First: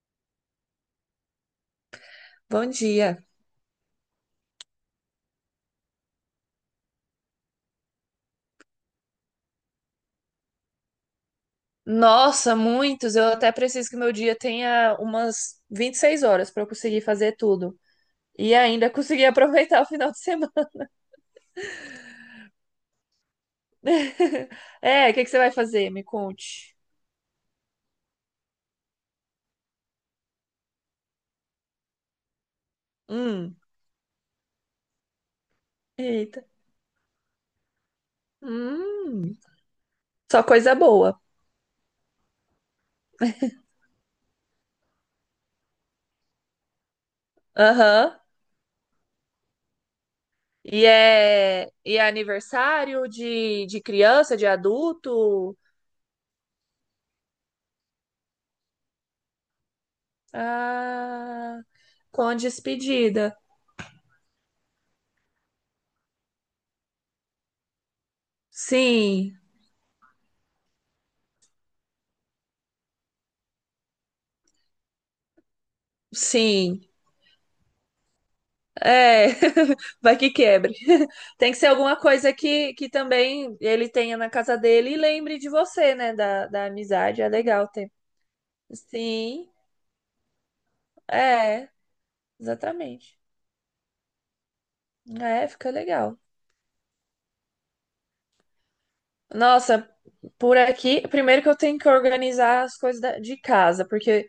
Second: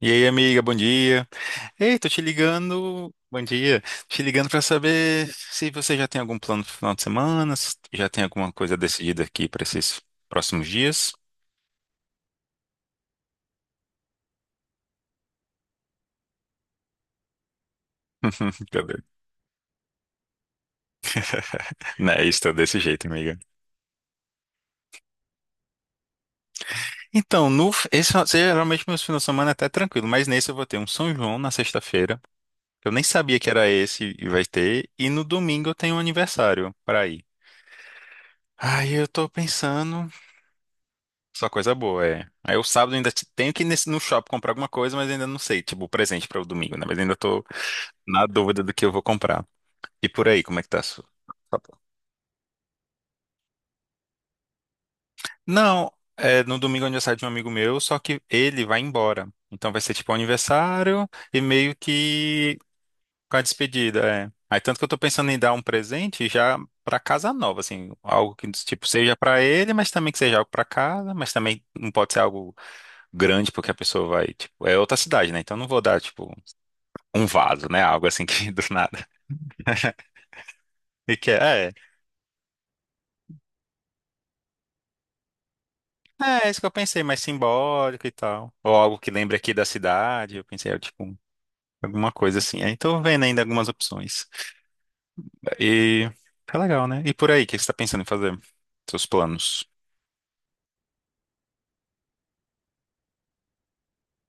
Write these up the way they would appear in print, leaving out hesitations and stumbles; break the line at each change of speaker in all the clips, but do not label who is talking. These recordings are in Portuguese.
E aí, amiga, bom dia. Ei, tô te
Bom
ligando.
dia.
Bom dia. Te ligando pra saber se você já tem algum plano pro final de semana, se já tem alguma coisa decidida aqui pra esses próximos dias.
Nossa, muitos. Eu até preciso que meu dia tenha umas 26 horas para eu conseguir fazer tudo. E
Tá
ainda
doido.
conseguir aproveitar o final de semana.
Não, é isso, tô desse jeito, amiga.
É, o que que você vai fazer? Me conte.
Então, no, esse, geralmente meus finais de semana é até tranquilo, mas nesse eu vou ter um São João na sexta-feira. Que Eu nem sabia que
Hum,
era esse e vai ter. E no domingo eu tenho um
eita.
aniversário pra ir. Aí eu tô
Hum,
pensando.
só coisa boa.
Só coisa boa, é. Aí o sábado ainda tenho que ir no shopping comprar alguma coisa, mas ainda não sei, tipo, o presente para o domingo, né? Mas ainda tô
Aham.
na dúvida do que eu vou comprar. E por aí, como é que tá a sua? Tá bom.
E é aniversário de criança, de adulto?
Não, é no domingo é aniversário de um amigo meu, só que ele vai embora. Então vai ser tipo um aniversário e
Ah,
meio
com a
que
despedida.
com a despedida, é. Aí tanto que eu tô pensando em dar um presente já pra casa nova, assim, algo que tipo seja
Sim,
pra ele, mas também que seja algo pra casa, mas também não pode ser algo grande porque a pessoa vai, tipo, é outra cidade, né? Então eu não vou dar, tipo,
sim.
um vaso, né? Algo assim que do nada.
É, vai que quebre.
E que
Tem que ser alguma coisa que também ele tenha na casa dele e lembre de você, né? Da,
é isso que
da
eu pensei, mais
amizade. É legal ter.
simbólico e tal. Ou algo que lembre
Sim,
aqui da cidade. Eu pensei, é, tipo,
é,
alguma coisa assim. Aí tô
exatamente.
vendo ainda algumas opções.
É, fica
E
legal.
tá legal, né? E por aí, o que você tá pensando em fazer? Seus planos?
Nossa, por aqui, primeiro que eu tenho que organizar as coisas de casa, porque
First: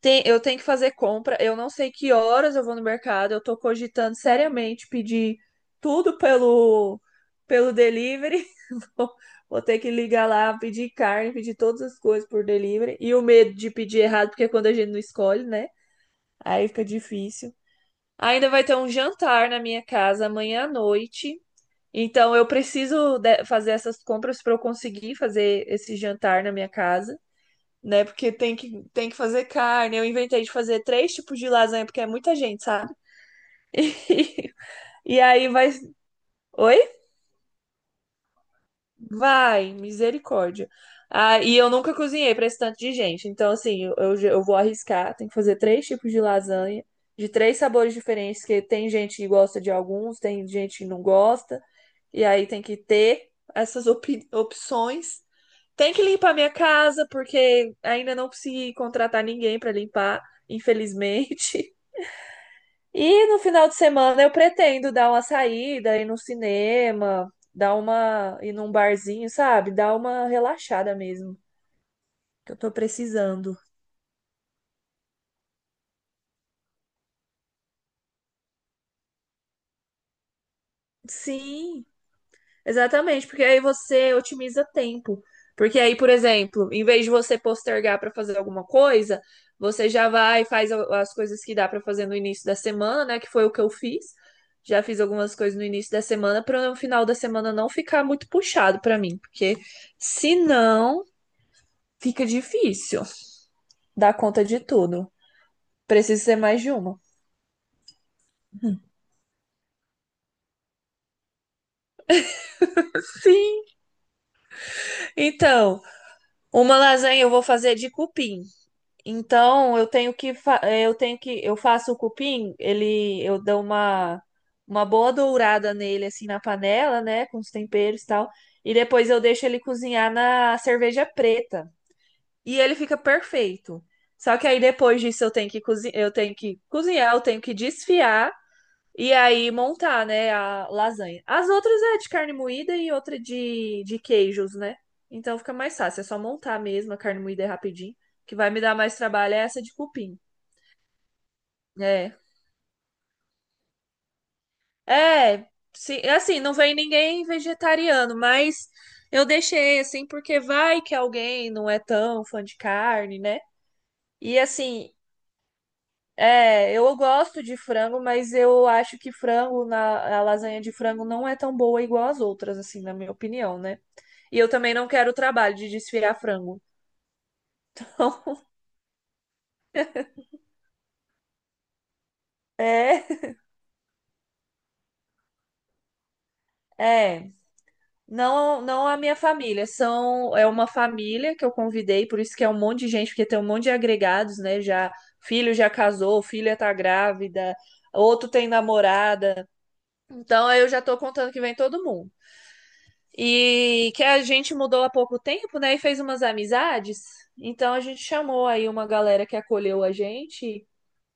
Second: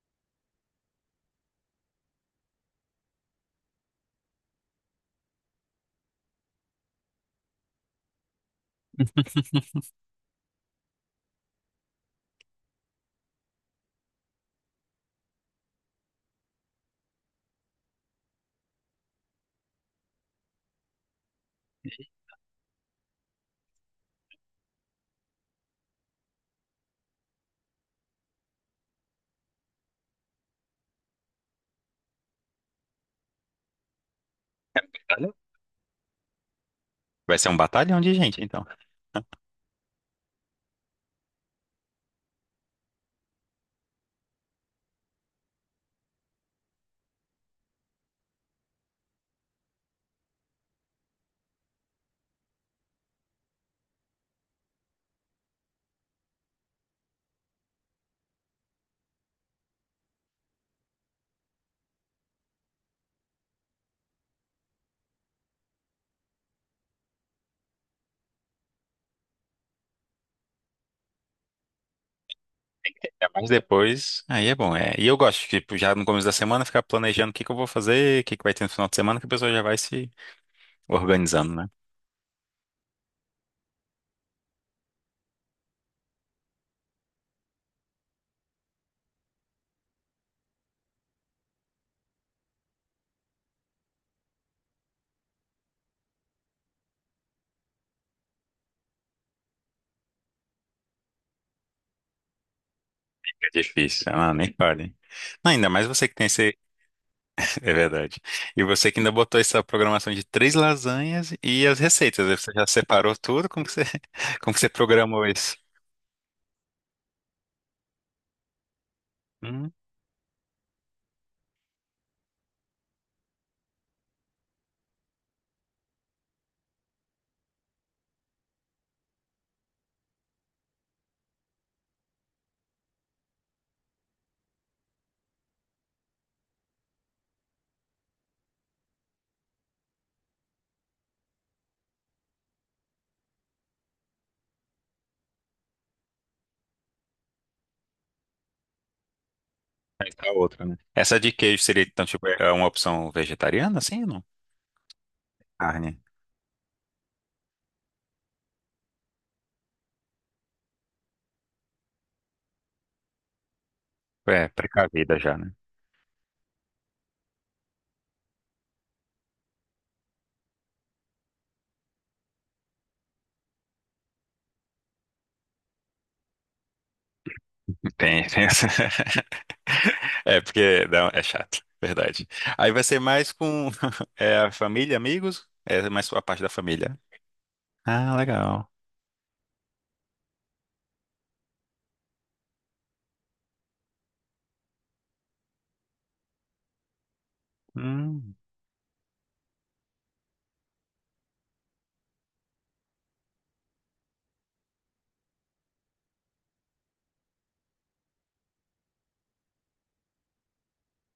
tem, eu tenho que fazer compra. Eu não sei que horas eu vou no mercado. Eu tô cogitando seriamente pedir tudo pelo, pelo delivery. Vou ter que ligar lá, pedir carne, pedir todas as coisas por delivery. E o medo de pedir errado, porque é quando a gente não escolhe, né? Aí fica difícil. Ainda vai ter um jantar na minha casa amanhã à noite. Então eu preciso fazer essas compras para eu conseguir fazer esse jantar na minha casa, né? Porque tem que fazer carne. Eu inventei de fazer três tipos de lasanha, porque é muita gente, sabe? E
Olha,
aí vai. Oi?
vai ser um batalhão de gente, então.
Vai, misericórdia. Ah, e eu nunca cozinhei para esse tanto de gente. Então, assim, eu vou arriscar. Tem que fazer três tipos de lasanha, de três sabores diferentes, que tem gente que gosta de alguns, tem gente que não gosta. E aí tem que ter essas opções. Tem que limpar minha casa, porque ainda não consegui contratar ninguém para limpar, infelizmente. E no final de semana eu pretendo dar uma saída, ir no cinema, dar uma, ir num barzinho, sabe? Dar uma relaxada mesmo, que eu tô
É, mas
precisando.
depois, aí é bom. É. E eu gosto, tipo, já no começo da semana, ficar planejando o que que eu vou fazer, o que que vai ter no final de semana, que a pessoa já vai se organizando, né?
Sim, exatamente, porque aí você otimiza tempo. Porque aí, por exemplo, em vez de você postergar para fazer alguma coisa, você já vai e faz as coisas que dá para fazer no início da semana, né? Que foi o que eu fiz. Já fiz algumas coisas no início da semana para no final da semana não ficar muito puxado para mim, porque se não fica difícil
Difícil,
dar
ah,
conta
nem
de
fale.
tudo.
Não, ainda mais você que
Precisa
tem
ser
esse.
mais de uma.
É verdade. E você que ainda botou essa programação de três lasanhas e as receitas. Aí você já separou tudo?
Sim.
Como que você, como que você programou isso?
Então, uma lasanha eu vou fazer de cupim.
Hum,
Então, eu tenho que eu tenho que eu faço o cupim, ele eu dou uma boa dourada nele assim na panela, né, com os temperos e tal, e depois eu deixo ele cozinhar na cerveja preta. E ele fica perfeito. Só que aí depois disso eu tenho que cozinhar, eu tenho que desfiar. E aí montar, né, a lasanha. As outras é de carne moída e outra de queijos, né? Então fica mais fácil, é só montar mesmo, a carne moída é rapidinho. O que vai me dar mais trabalho é essa de
aí
cupim.
tá outra, né? Essa de queijo seria, então,
É.
tipo, é uma opção vegetariana, assim ou não?
É,
Carne.
sim, assim, não vem ninguém vegetariano, mas eu deixei assim porque vai que alguém não é tão fã de carne, né? E
É,
assim,
precavida já, né?
é, eu gosto de frango, mas eu acho que frango na a lasanha de frango não é tão boa igual as outras, assim, na minha opinião, né? E eu também não quero o trabalho de desfiar frango.
Tem, tem essa. É, porque não, é chato, verdade. Aí vai ser
É,
mais com é, a família, amigos? É mais a parte da família.
é.
Ah,
Não,
legal.
não a minha família, são é uma família que eu convidei, por isso que é um monte de gente, porque tem um monte de agregados, né? Já filho já casou, filha tá grávida, outro
Hum.
tem namorada. Então eu já tô contando que vem todo mundo. E que a gente mudou há pouco tempo, né? E fez umas amizades. Então a gente chamou aí uma galera que acolheu a gente.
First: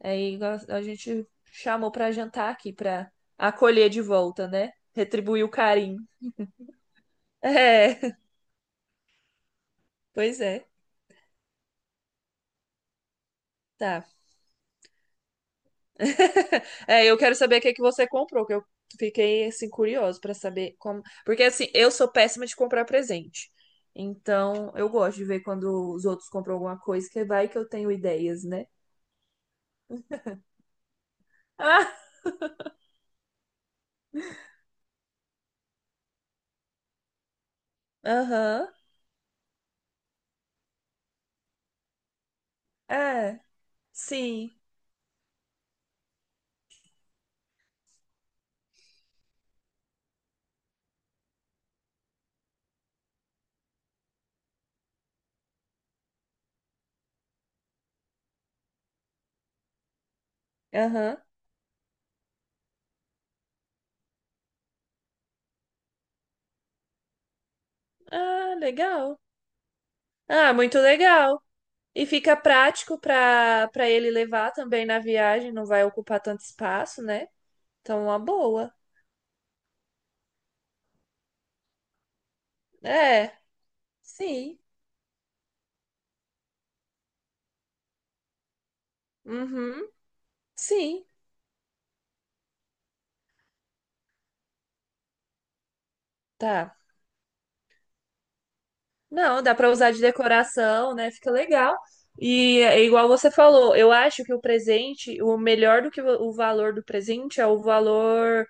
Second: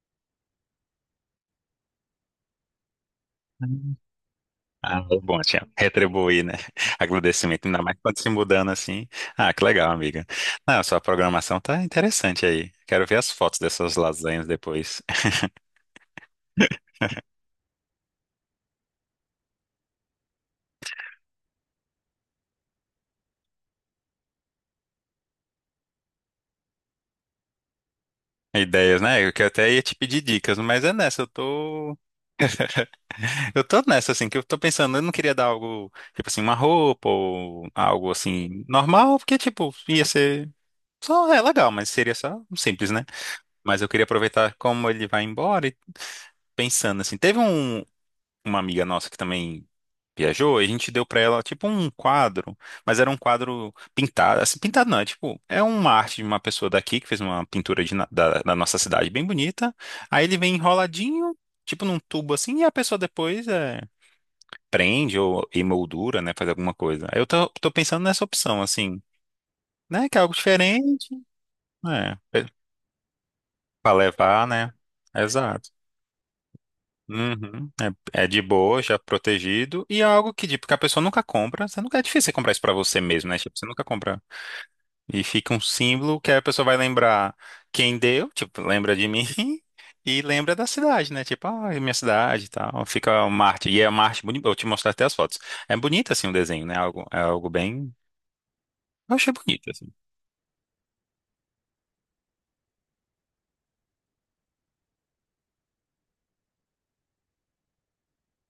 Aí a gente chamou pra jantar aqui, pra acolher de volta, né?
Ah, bom,
Retribuir o
tinha
carinho.
retribuir, né? Agradecimento, ainda mais
É,
quando se mudando assim. Ah, que legal, amiga.
pois é.
Ah, sua programação tá interessante aí. Quero ver as fotos dessas
Tá.
lasanhas depois.
É, eu quero saber o que que você comprou, que eu fiquei assim curioso pra saber como, porque assim, eu sou péssima de comprar presente. Então, eu gosto de ver quando os outros compram alguma coisa, que vai que eu tenho ideias, né?
Ideias, né? Eu que até ia te pedir dicas, mas é nessa, eu
Ah,
tô. Eu tô nessa, assim, que eu tô pensando, eu não queria dar algo, tipo assim, uma roupa ou algo assim,
aham.
normal, porque, tipo, ia ser. Só é legal, mas seria só um simples, né?
É,
Mas eu queria aproveitar
sim.
como ele vai embora e pensando assim. Teve uma amiga nossa que também viajou e a gente deu pra ela tipo um quadro, mas era um quadro pintado, assim, pintado não, é tipo, é uma arte de uma pessoa daqui que fez uma pintura da nossa cidade bem bonita. Aí ele vem
Aham.
enroladinho, tipo num tubo assim, e a pessoa depois é, prende ou emoldura, né, faz alguma coisa. Aí eu tô pensando nessa
Ah,
opção assim,
legal.
né, que é algo
Ah, muito
diferente,
legal. E
né,
fica prático para para
pra
ele
levar,
levar
né?
também na viagem, não
Exato.
vai ocupar tanto espaço, né?
Uhum.
Então, uma
É, é de
boa.
boa, já protegido. E é algo que, tipo, que a pessoa nunca compra. Você nunca é difícil você comprar isso pra você mesmo,
É,
né? Tipo, você nunca compra.
sim.
E fica um símbolo que a pessoa vai lembrar quem deu, tipo, lembra de mim
Uhum,
e lembra da
sim.
cidade, né? Tipo, ah, é minha cidade e tal. Fica uma arte. E é uma arte bonita. Eu te mostrar até as fotos. É bonito, assim, o desenho, né?
Tá.
Algo, é algo bem. Eu achei
Não, dá
bonito,
pra
assim.
usar de decoração, né? Fica legal. E é igual você falou, eu acho que o presente, o melhor do que o valor do presente é o valor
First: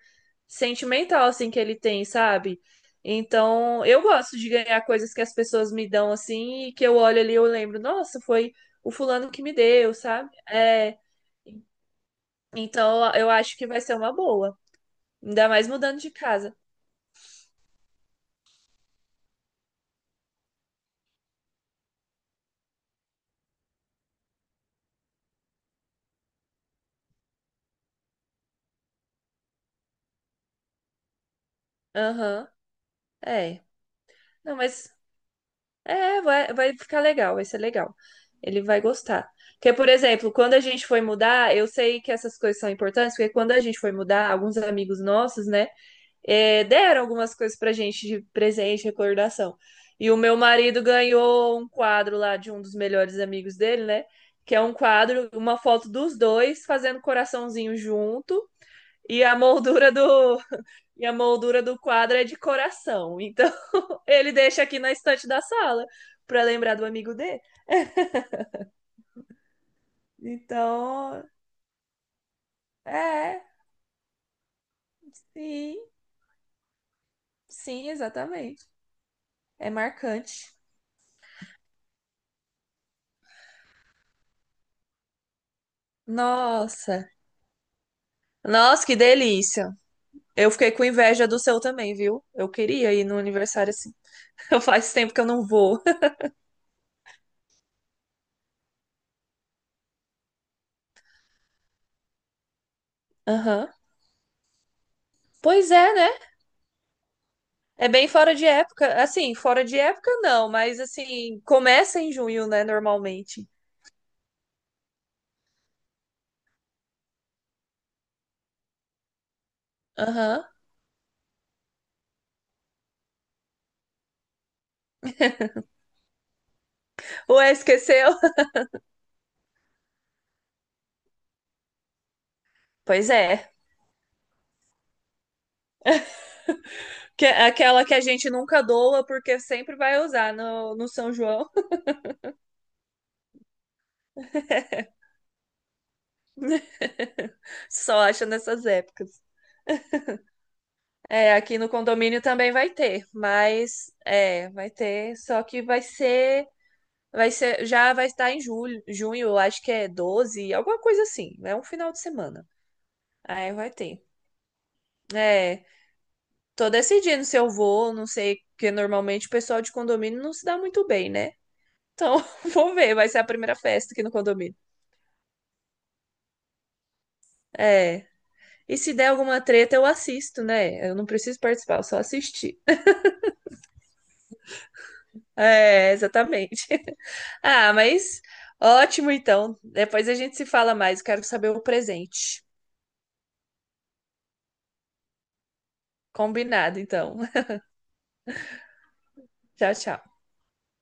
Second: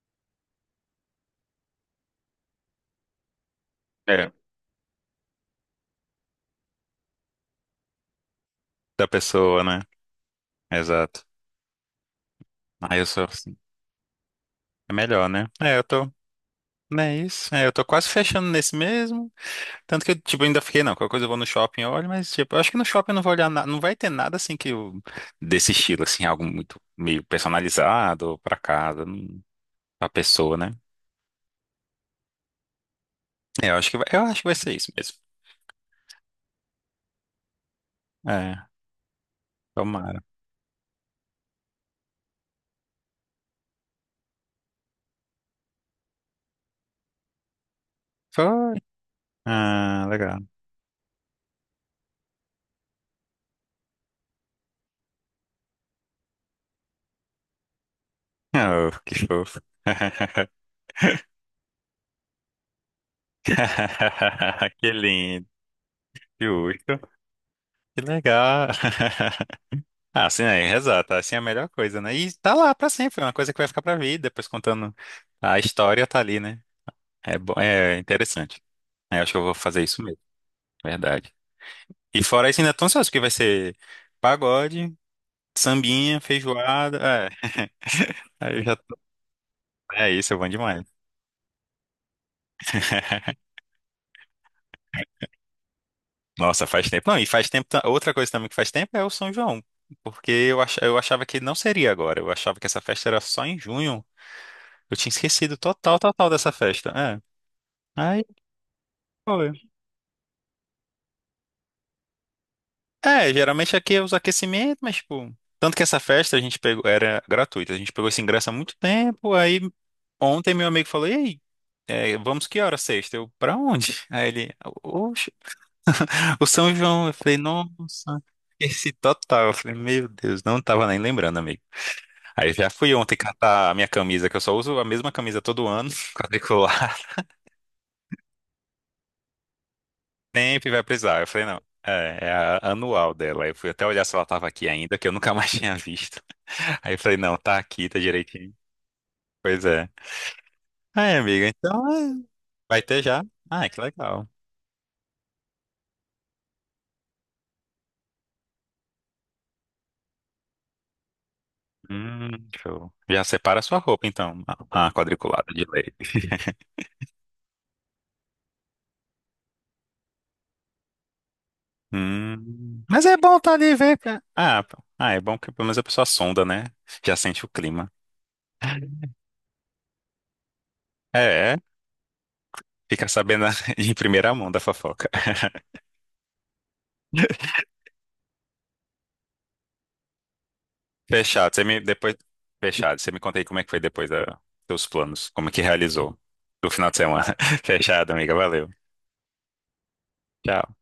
sentimental, assim, que ele tem, sabe? Então, eu
É.
gosto de ganhar coisas que as pessoas me dão, assim, e que eu olho ali e eu lembro, nossa, foi o
Da
fulano que me
pessoa, né?
deu, sabe? É,
Exato. Aí eu
então,
sou
eu
assim.
acho que vai ser uma boa.
É melhor, né?
Ainda mais
É, eu
mudando
tô.
de casa.
Não é isso? É, eu tô quase fechando nesse mesmo. Tanto que eu, tipo, ainda fiquei, não, qualquer coisa eu vou no shopping, eu olho, mas, tipo, eu acho que no shopping eu não vou olhar nada, não vai ter nada, assim, que eu, desse estilo, assim, algo muito meio personalizado pra casa, pra pessoa, né?
Aham, é.
É, eu acho que vai, eu acho que vai
Não,
ser isso
mas
mesmo.
é, vai, vai ficar legal, vai ser legal.
É,
Ele vai gostar. Porque, por
tomara.
exemplo, quando a gente foi mudar, eu sei que essas coisas são importantes, porque quando a gente foi mudar, alguns amigos nossos, né, deram algumas coisas pra gente de
Foi.
presente, recordação.
Ah,
E o meu
legal.
marido ganhou um quadro lá de um dos melhores amigos dele, né? Que é um quadro, uma foto dos dois fazendo coraçãozinho junto,
Oh, que
e a
fofo.
moldura e a moldura do quadro é de coração. Então, ele deixa aqui
Que
na estante da
lindo.
sala para lembrar do
Justo.
amigo dele.
Que legal. Ah, assim, é, rezar, tá?
Então,
Assim é a melhor coisa, né? E tá lá pra sempre, é uma
é,
coisa que vai ficar pra vida, depois contando a
sim,
história, tá ali, né? É,
sim,
é interessante.
exatamente.
É, acho que eu vou
É
fazer isso mesmo,
marcante.
verdade. E fora isso, ainda tô ansioso, porque vai ser pagode, sambinha, feijoada.
Nossa,
É, aí eu já
nossa,
tô...
que delícia.
É isso, é bom
Eu fiquei
demais.
com inveja do seu também, viu? Eu queria ir no aniversário assim. Faz tempo que eu não vou.
Nossa, faz tempo. Não, e faz tempo. Outra coisa também que faz tempo é o São João. Porque eu achava que não seria agora. Eu achava que essa festa era só em
Aham.
junho. Eu tinha esquecido
Pois é,
total,
né?
total dessa festa. É.
É bem
Aí,
fora de época. Assim,
pô.
fora de época não, mas assim, começa em junho, né,
É,
normalmente.
geralmente aqui é os aquecimentos, mas tipo. Tanto que essa festa a gente pegou, era gratuita, a gente pegou esse ingresso há muito tempo, aí
Aham.
ontem meu amigo falou, e aí, é, vamos que hora sexta? Eu, pra onde? Aí ele, oxe, o São João. Eu falei,
Ué, esqueceu?
nossa, esse total. Eu falei, meu Deus, não tava nem lembrando, amigo. Aí já fui
Pois
ontem
é.
catar a minha camisa, que eu só uso a mesma camisa todo ano, quadricular.
Que, é aquela que a gente nunca doa porque sempre vai usar
Sempre
no,
vai
no São
precisar. Eu falei,
João.
não, é, é a anual dela. Eu fui até olhar se ela estava aqui ainda, que eu nunca mais tinha visto. Aí eu falei, não, tá aqui, tá
Só acha
direitinho.
nessas épocas.
Pois é. Aí,
É,
amiga,
aqui no
então
condomínio
é,
também vai
vai ter
ter,
já. Ah, que
mas
legal.
é, vai ter, só que vai ser, já vai estar em julho, junho, acho que é 12 alguma coisa assim, é um final de
Hum,
semana.
show. Já
Aí
separa a
vai
sua
ter.
roupa, então. A quadriculada de
É,
leite.
tô decidindo se eu vou, não sei, porque normalmente o pessoal de condomínio não se dá muito bem, né? Então, vou ver,
Mas
vai
é
ser a
bom estar tá
primeira
ali e
festa
ver.
aqui no condomínio.
Ah, pô. Ah, é bom que pelo menos a pessoa sonda, né? Já sente o clima.
É, e se der alguma treta, eu assisto, né? Eu não preciso
É, é.
participar, eu só assistir.
Fica sabendo em primeira mão da fofoca.
É, exatamente. Ah, mas ótimo então. Depois a gente se fala mais. Quero saber
Fechado.
o
Você me depois
presente.
fechado. Você me conta aí como é que foi depois da seus planos, como é que realizou do
Combinado,
final de
então.
semana. Fechado, amiga. Valeu.
Tchau, tchau.
Tchau.